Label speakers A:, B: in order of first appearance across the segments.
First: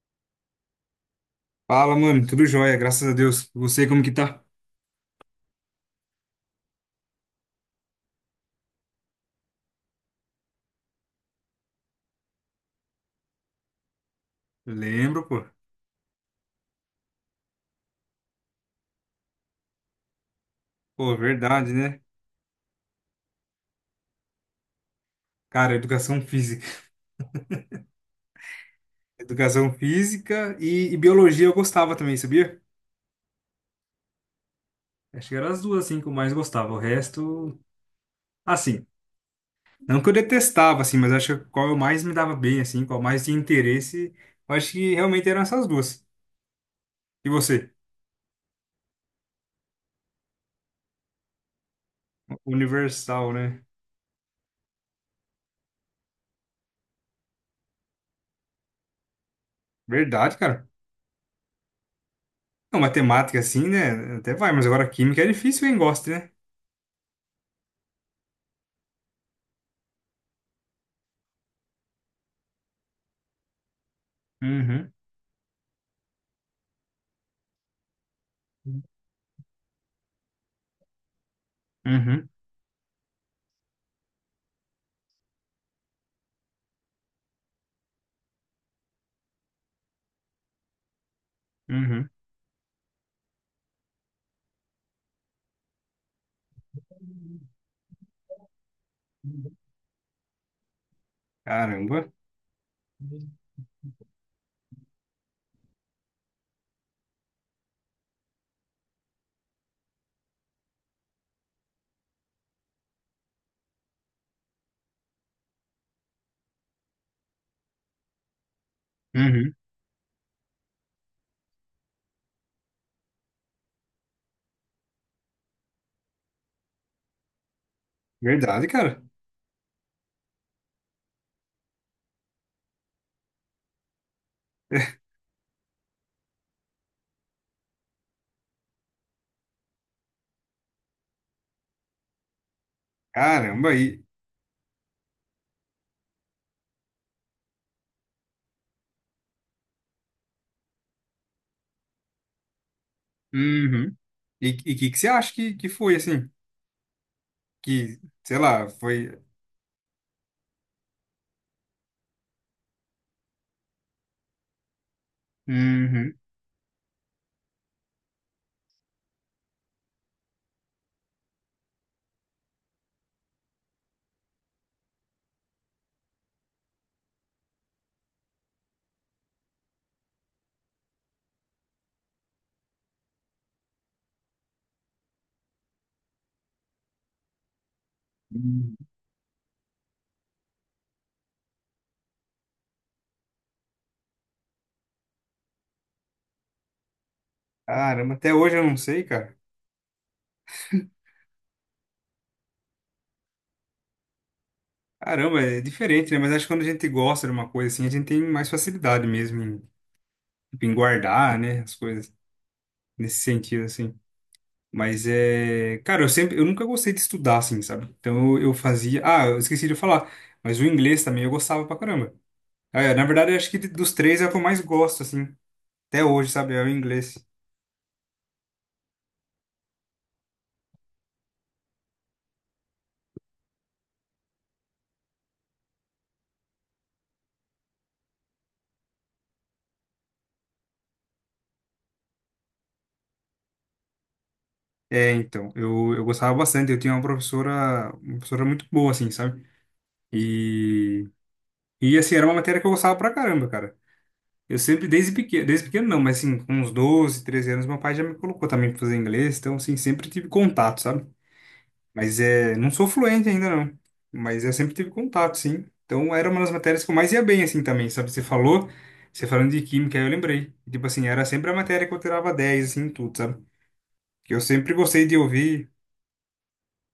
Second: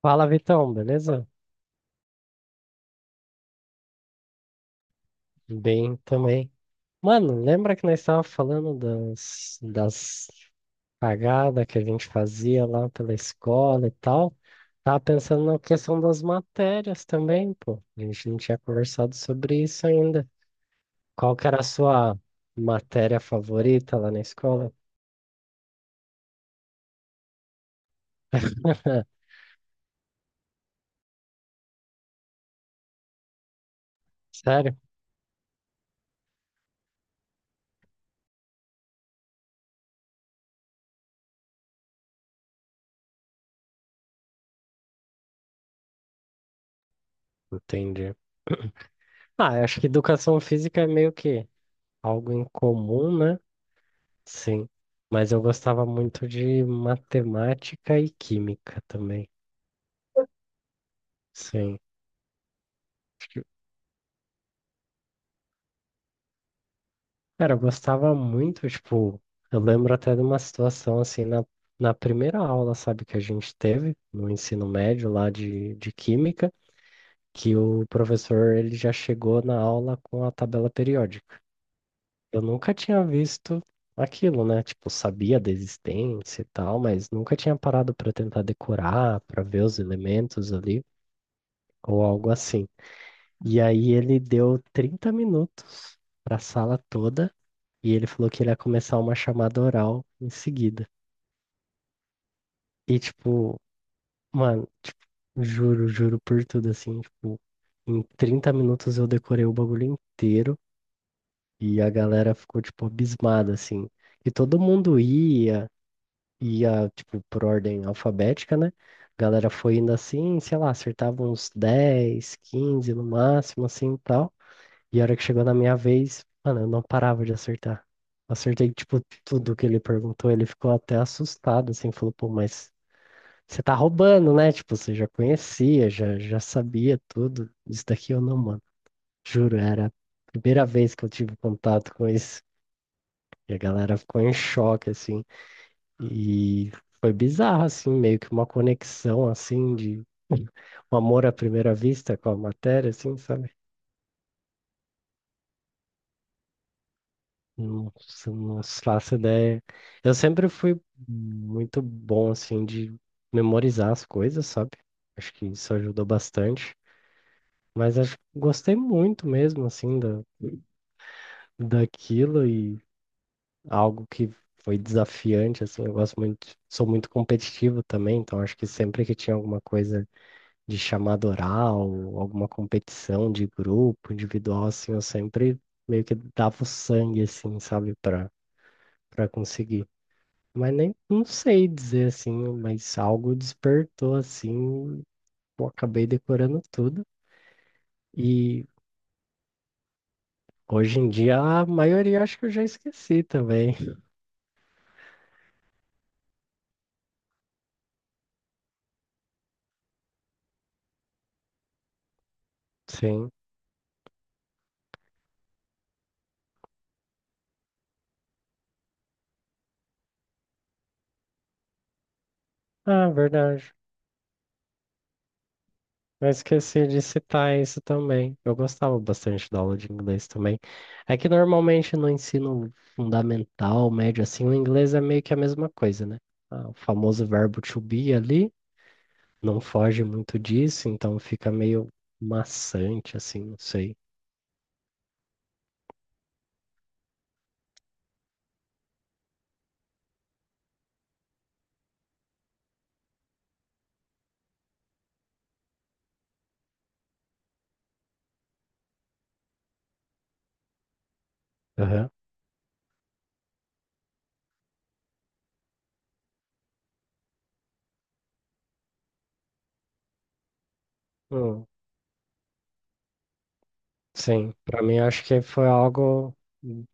A: Fala, Vitão, beleza?
B: Fala, mano, tudo jóia, graças a Deus. Você como que tá?
A: Bem também. Mano, lembra que nós estávamos falando das cagadas que a gente fazia lá pela escola e tal? Tava
B: Lembro, pô.
A: pensando na questão das matérias também, pô. A gente não tinha conversado sobre isso ainda.
B: Pô,
A: Qual que era a
B: verdade, né?
A: sua matéria favorita lá na escola?
B: Cara, educação física. Educação física e biologia eu gostava também, sabia?
A: Sério?
B: Acho que eram as duas, assim, que eu mais gostava. O resto, assim, não que eu detestava, assim, mas acho que qual eu mais me dava bem, assim, qual mais tinha interesse, eu acho que realmente eram essas duas. E você?
A: Entendi. Ah, eu acho que educação física é meio que algo em comum,
B: Universal,
A: né?
B: né?
A: Sim, mas eu gostava muito de matemática e química também.
B: Verdade, cara.
A: Sim.
B: Não,
A: Acho
B: matemática,
A: que-
B: assim, né? Até vai, mas agora química é difícil quem gosta, né?
A: Cara, eu gostava muito, tipo, eu lembro até de uma situação assim na primeira aula, sabe, que a gente teve no ensino
B: Uhum,
A: médio lá de química, que o professor ele já chegou na aula com a tabela periódica.
B: uhum,
A: Eu nunca tinha visto aquilo, né? Tipo, sabia da existência e tal, mas nunca tinha parado para tentar decorar, para ver os elementos ali ou
B: uhum.
A: algo assim. E aí ele deu 30 minutos para a sala toda e ele falou que ele ia começar uma chamada oral em seguida.
B: Caramba.
A: E tipo, mano, tipo, juro, juro por tudo assim, tipo, em 30 minutos eu decorei o bagulho inteiro e a galera ficou tipo abismada assim. E todo mundo ia, tipo por ordem alfabética, né? A galera
B: Uhum.
A: foi indo assim, sei lá, acertava uns 10, 15 no máximo assim, tal. E a hora que chegou na minha vez, mano, eu não parava de acertar.
B: Verdade,
A: Acertei,
B: cara.
A: tipo, tudo que ele perguntou. Ele ficou até assustado, assim, falou, pô, mas você tá roubando, né? Tipo, você já conhecia, já sabia tudo. Isso daqui eu não, mano. Juro, era a primeira vez que eu tive contato com isso. E a
B: Caramba,
A: galera
B: e
A: ficou em choque, assim. E foi bizarro, assim, meio que uma conexão, assim, de um amor à primeira vista com a matéria, assim, sabe?
B: uhum. E o que você acha que foi assim? Que,
A: Nossa,
B: sei
A: não
B: lá, foi.
A: faço ideia. Eu sempre fui muito bom, assim, de memorizar as coisas, sabe? Acho que isso ajudou
B: Uhum.
A: bastante. Mas acho que gostei muito mesmo, assim, daquilo e algo que foi desafiante, assim. Eu gosto muito, sou muito competitivo também, então acho que sempre que tinha alguma coisa de chamada oral, alguma competição de grupo, individual, assim, eu sempre meio que dava o sangue, assim, sabe,
B: Uhum.
A: para conseguir. Mas nem não sei dizer assim, mas algo despertou assim, pô, acabei decorando tudo.
B: Caramba, até hoje eu
A: E
B: não sei, cara.
A: hoje em dia a maioria acho que eu já esqueci também.
B: Caramba, é diferente, né? Mas acho que quando a gente gosta de uma coisa assim, a gente tem mais facilidade mesmo em, tipo, em guardar, né? As coisas nesse
A: Sim.
B: sentido, assim. Mas é. Cara, eu sempre. Eu nunca gostei de estudar, assim, sabe? Então eu fazia. Ah, eu esqueci de falar. Mas o inglês também eu gostava pra caramba. Ah, É, na
A: Ah,
B: verdade, eu acho que
A: verdade.
B: dos três é o que eu mais gosto, assim, até
A: Eu
B: hoje, sabe? É o
A: esqueci de
B: inglês.
A: citar isso também. Eu gostava bastante da aula de inglês também. É que normalmente no ensino fundamental, médio, assim, o inglês é meio que a mesma coisa, né? Ah, o famoso verbo to be ali não foge muito disso, então fica meio maçante, assim, não sei.
B: É, então, eu gostava bastante. Eu tinha uma professora muito boa, assim, sabe? E, e, assim, era uma matéria que eu gostava pra caramba, cara. Eu sempre, desde pequeno não, mas, assim, com uns 12 13 anos, meu pai já me colocou também pra fazer inglês. Então, assim, sempre tive contato, sabe?
A: Aham.
B: Mas é, não sou fluente ainda não, mas eu sempre tive contato, sim. Então era uma das matérias que eu mais ia bem assim também, sabe? Você falou, você falando de química, aí eu lembrei. Tipo assim, era sempre a
A: Hum,
B: matéria que eu tirava 10 assim, em tudo, sabe? Que eu
A: Sim,
B: sempre
A: pra mim eu
B: gostei de
A: acho que foi
B: ouvir.
A: algo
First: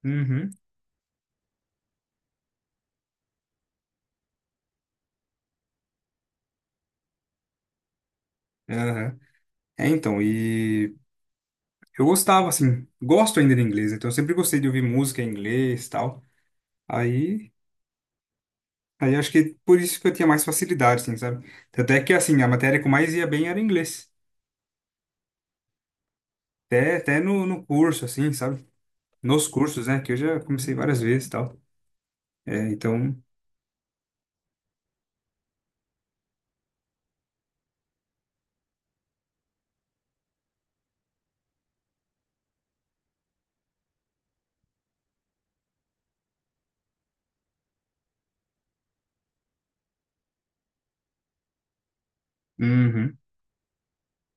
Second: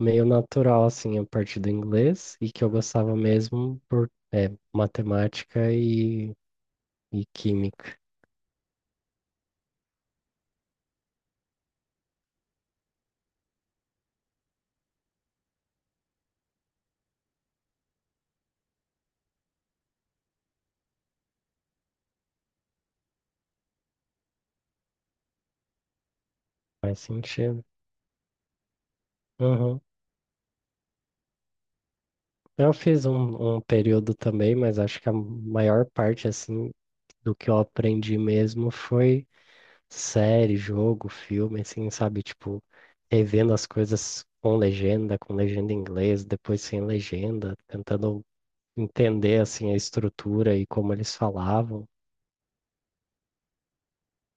A: meio
B: Uhum.
A: natural, assim, a partir do inglês e que eu gostava mesmo por matemática e química.
B: Aham. É, então, e eu gostava assim, gosto ainda de inglês, então eu sempre gostei de ouvir música em inglês, e tal. Aí, aí acho que por isso que eu tinha mais facilidade, assim, sabe? Tanto é que assim, a matéria que eu mais ia bem era inglês. Até,
A: Faz
B: até no,
A: sentido.
B: no curso, assim, sabe? Nos
A: Uhum.
B: cursos, né? Que eu já comecei várias vezes e tal. É,
A: Eu fiz
B: então,
A: um período também, mas acho que a maior parte, assim, do que eu aprendi mesmo foi série, jogo, filme, assim, sabe? Tipo, revendo as coisas com legenda em inglês, depois sem legenda, tentando entender assim a estrutura e como eles falavam.
B: uhum.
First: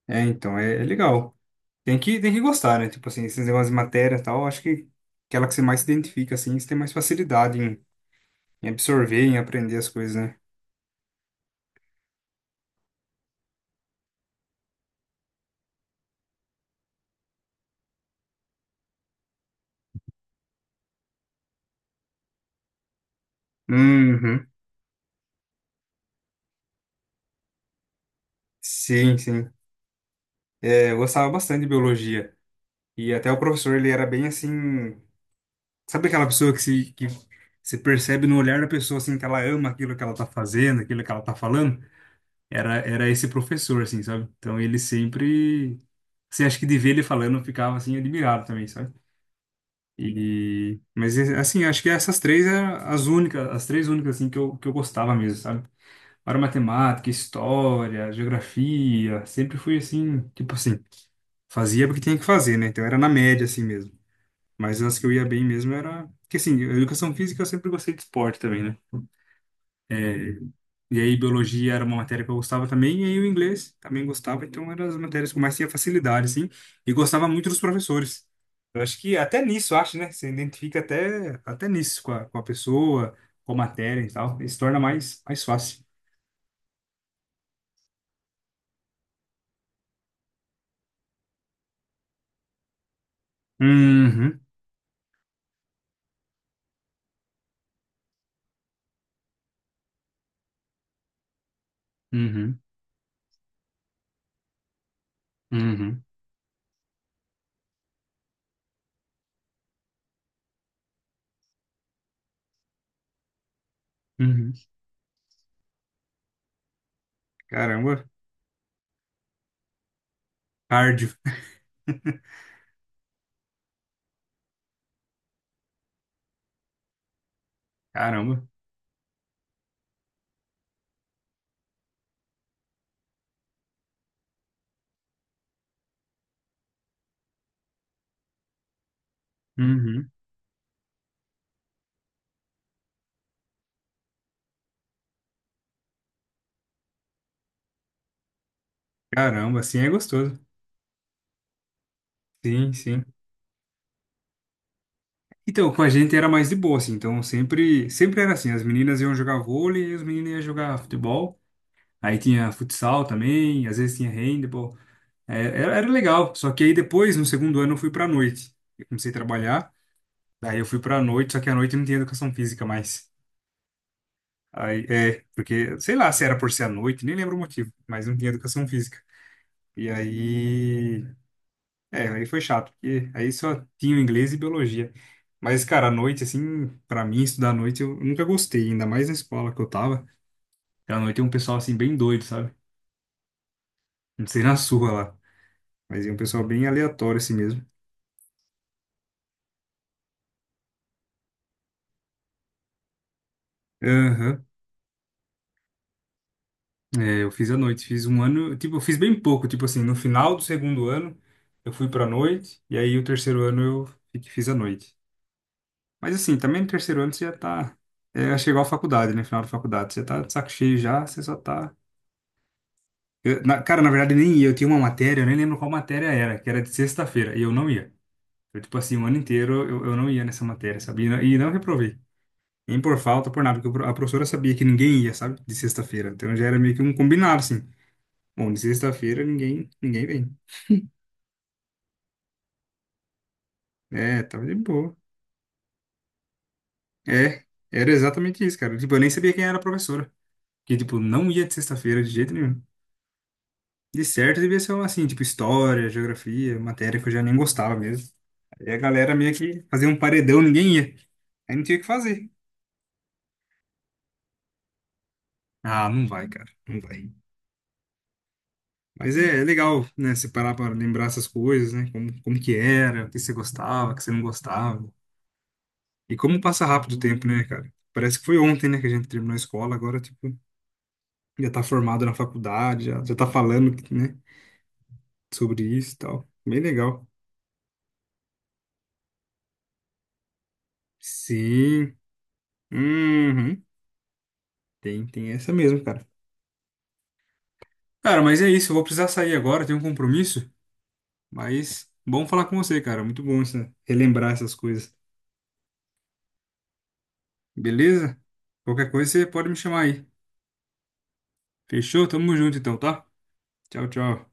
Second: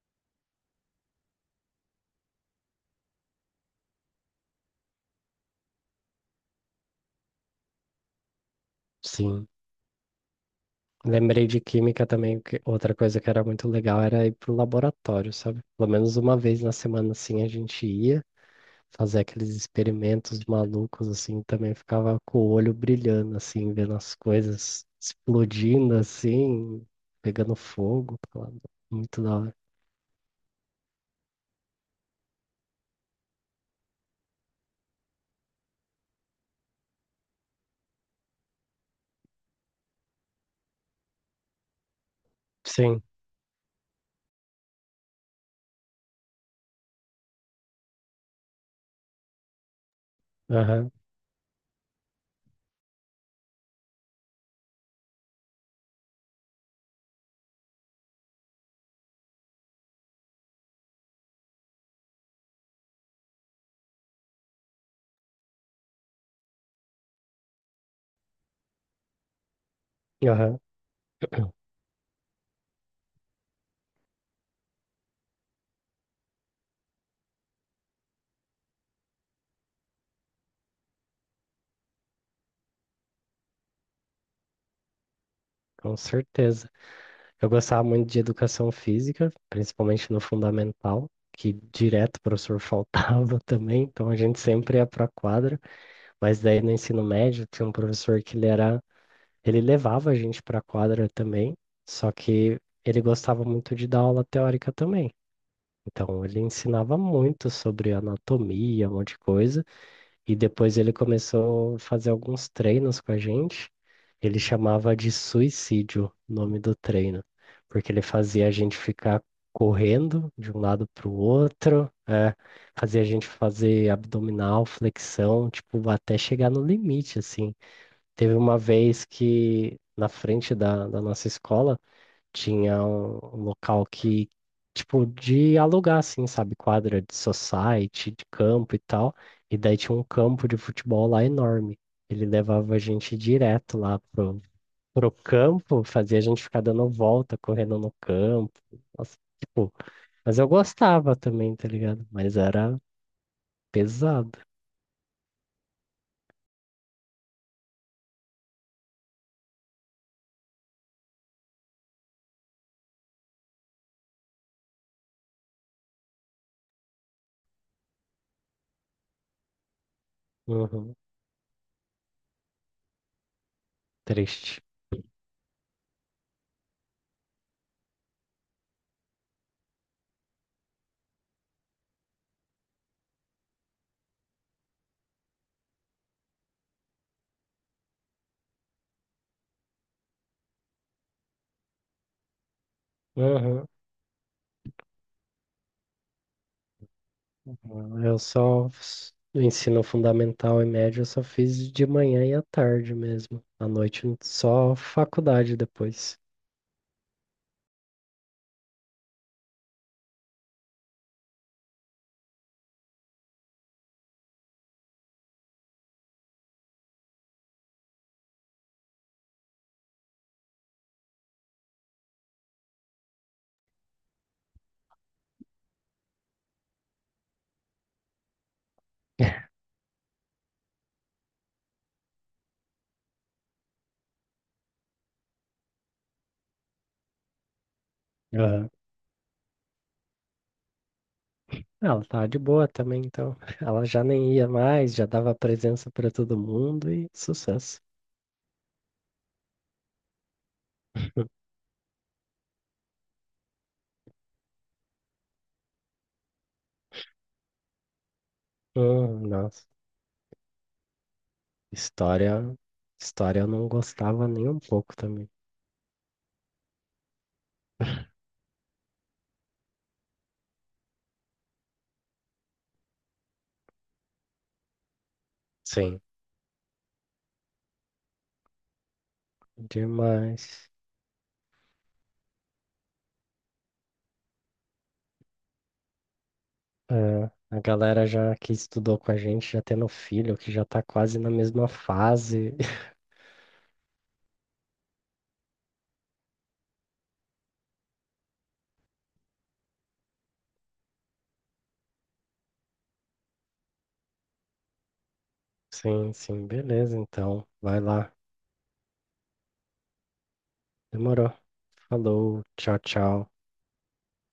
B: É, então, é, é legal. Tem que gostar, né? Tipo assim, esses negócios de matéria e tal, acho que aquela que você mais se identifica, assim, você tem mais facilidade em, em absorver, em
A: Sim.
B: aprender as coisas, né?
A: Lembrei de química também, que outra coisa que era muito legal era ir pro laboratório, sabe? Pelo menos uma vez na semana assim a gente ia fazer aqueles experimentos malucos assim, também ficava com o olho brilhando assim, vendo as
B: Uhum.
A: coisas explodindo assim, pegando fogo, tá
B: Sim,
A: muito da
B: sim.
A: hora.
B: É, eu gostava bastante de biologia. E até o professor, ele era bem assim. Sabe aquela pessoa que se percebe no olhar da pessoa, assim, que ela ama aquilo que ela tá fazendo, aquilo que ela tá falando? Era,
A: Sim,
B: era esse professor, assim, sabe? Então ele sempre, assim, acho que de ver ele falando eu ficava, assim, admirado também, sabe? E,
A: aham,
B: mas, assim, acho que essas três eram as únicas, as três únicas, assim, que eu gostava mesmo, sabe? Para matemática, história, geografia, sempre fui, assim, tipo assim, fazia porque tinha que fazer, né? Então era na média, assim mesmo. Mas as que eu ia bem mesmo era, que assim, a educação física eu sempre gostei de esporte também, né? É,
A: aham,
B: e aí, biologia era uma matéria que eu gostava também, e aí o inglês também gostava, então eram as matérias que eu mais tinha facilidade, assim, e gostava muito dos professores. Eu acho que até nisso, eu acho, né? Você identifica até nisso com a pessoa, com a matéria e tal, e se torna mais fácil.
A: com certeza. Eu gostava muito de educação física, principalmente no fundamental, que direto o professor faltava também, então a gente
B: Uhum,
A: sempre ia para a quadra, mas daí no ensino médio tinha um professor que ele era, ele levava a gente para a quadra também, só que
B: uhum,
A: ele gostava muito de dar aula teórica também.
B: uhum,
A: Então ele ensinava muito sobre anatomia, um monte de coisa, e depois ele começou a fazer alguns treinos com a gente. Ele
B: uhum.
A: chamava de suicídio o nome do treino, porque ele
B: Caramba,
A: fazia a gente ficar correndo de um lado para
B: cardio,
A: o outro, fazia a gente fazer abdominal, flexão, tipo, até chegar no limite, assim. Teve
B: caramba,
A: uma vez que na frente da nossa escola tinha um local que, tipo, de alugar, assim, sabe? Quadra de society, de campo e tal. E daí tinha um
B: uhum,
A: campo de futebol lá enorme. Ele levava a gente direto lá pro campo, fazia a gente ficar dando volta, correndo no campo. Nossa,
B: caramba,
A: tipo,
B: assim é
A: mas
B: gostoso.
A: eu gostava também, tá ligado? Mas
B: Sim,
A: era
B: sim.
A: pesado.
B: Então, com a gente era mais de boa, assim. Então, sempre era assim. As meninas iam jogar vôlei e os meninos iam jogar futebol. Aí tinha futsal também, às vezes tinha handball. É, era, era legal. Só que aí depois, no segundo ano, eu fui pra noite. Eu comecei a trabalhar, daí eu fui
A: Uhum,
B: pra noite, só que à noite não tinha educação física mais.
A: triste.
B: Aí, é, porque, sei lá se era por ser à noite, nem lembro o motivo, mas não tinha educação física. E aí, é, aí foi chato, porque aí só tinha inglês e biologia. Mas, cara, à noite, assim, pra mim, estudar à noite eu nunca gostei, ainda mais na escola que eu tava. Porque à noite é um pessoal, assim, bem doido, sabe?
A: Uhum.
B: Não sei na sua lá. Mas é um pessoal bem aleatório assim mesmo.
A: Ensino fundamental e médio, eu só fiz de manhã e à tarde mesmo. À noite
B: Aham.
A: só faculdade depois.
B: É, eu fiz à noite, fiz um ano, tipo, eu fiz bem pouco, tipo assim, no final do segundo ano eu fui pra noite, e aí o terceiro ano eu fiz à noite. Mas assim, também no terceiro ano você já tá, é, chegou à faculdade, né, final da faculdade, você tá de saco cheio já, você só tá... cara, na verdade nem ia, eu tinha uma matéria, eu nem lembro qual matéria era, que era de sexta-feira, e eu não ia. Eu, tipo assim, o ano inteiro eu não ia nessa matéria, sabia? E não reprovei. Nem por falta, por nada, porque a professora sabia que ninguém ia, sabe? De sexta-feira. Então já era meio que um combinado, assim. Bom, de
A: Aham.
B: sexta-feira ninguém vem.
A: Ela tava de boa também, então. Ela já
B: É,
A: nem
B: tava
A: ia
B: de
A: mais,
B: boa.
A: já dava presença para todo mundo e
B: É,
A: sucesso.
B: era exatamente isso, cara. Tipo, eu nem sabia quem era a professora. Que, tipo, não ia de sexta-feira de jeito nenhum. De certo, devia ser, uma, assim, tipo, história, geografia, matéria que eu já nem gostava mesmo. Aí a galera meio
A: Nossa.
B: que fazia um paredão, ninguém ia. Aí não tinha o que fazer.
A: História, História eu não gostava nem um pouco também.
B: Ah, não vai, cara. Não vai. Mas é, é legal, né? Você parar para lembrar essas coisas, né? Como que era, o que você gostava, o que você não gostava.
A: Sim,
B: E como passa rápido o tempo, né, cara? Parece que foi ontem, né, que a gente terminou a escola, agora, tipo,
A: demais.
B: já tá formado na faculdade, já tá falando, né, sobre isso e tal. Bem legal.
A: É, a galera já que estudou com a gente, já tendo filho, que já tá quase na mesma
B: Sim.
A: fase,
B: Uhum. Tem essa mesmo, cara. Cara, mas é isso, eu vou precisar sair agora, tenho um compromisso, mas bom falar com você, cara. Muito bom isso, né? Relembrar essas coisas.
A: sim, sim, beleza, então. Vai lá.
B: Beleza? Qualquer coisa você pode me chamar aí.
A: Demorou.
B: Fechou? Tamo
A: Falou,
B: junto então,
A: tchau,
B: tá?
A: tchau.
B: Tchau, tchau.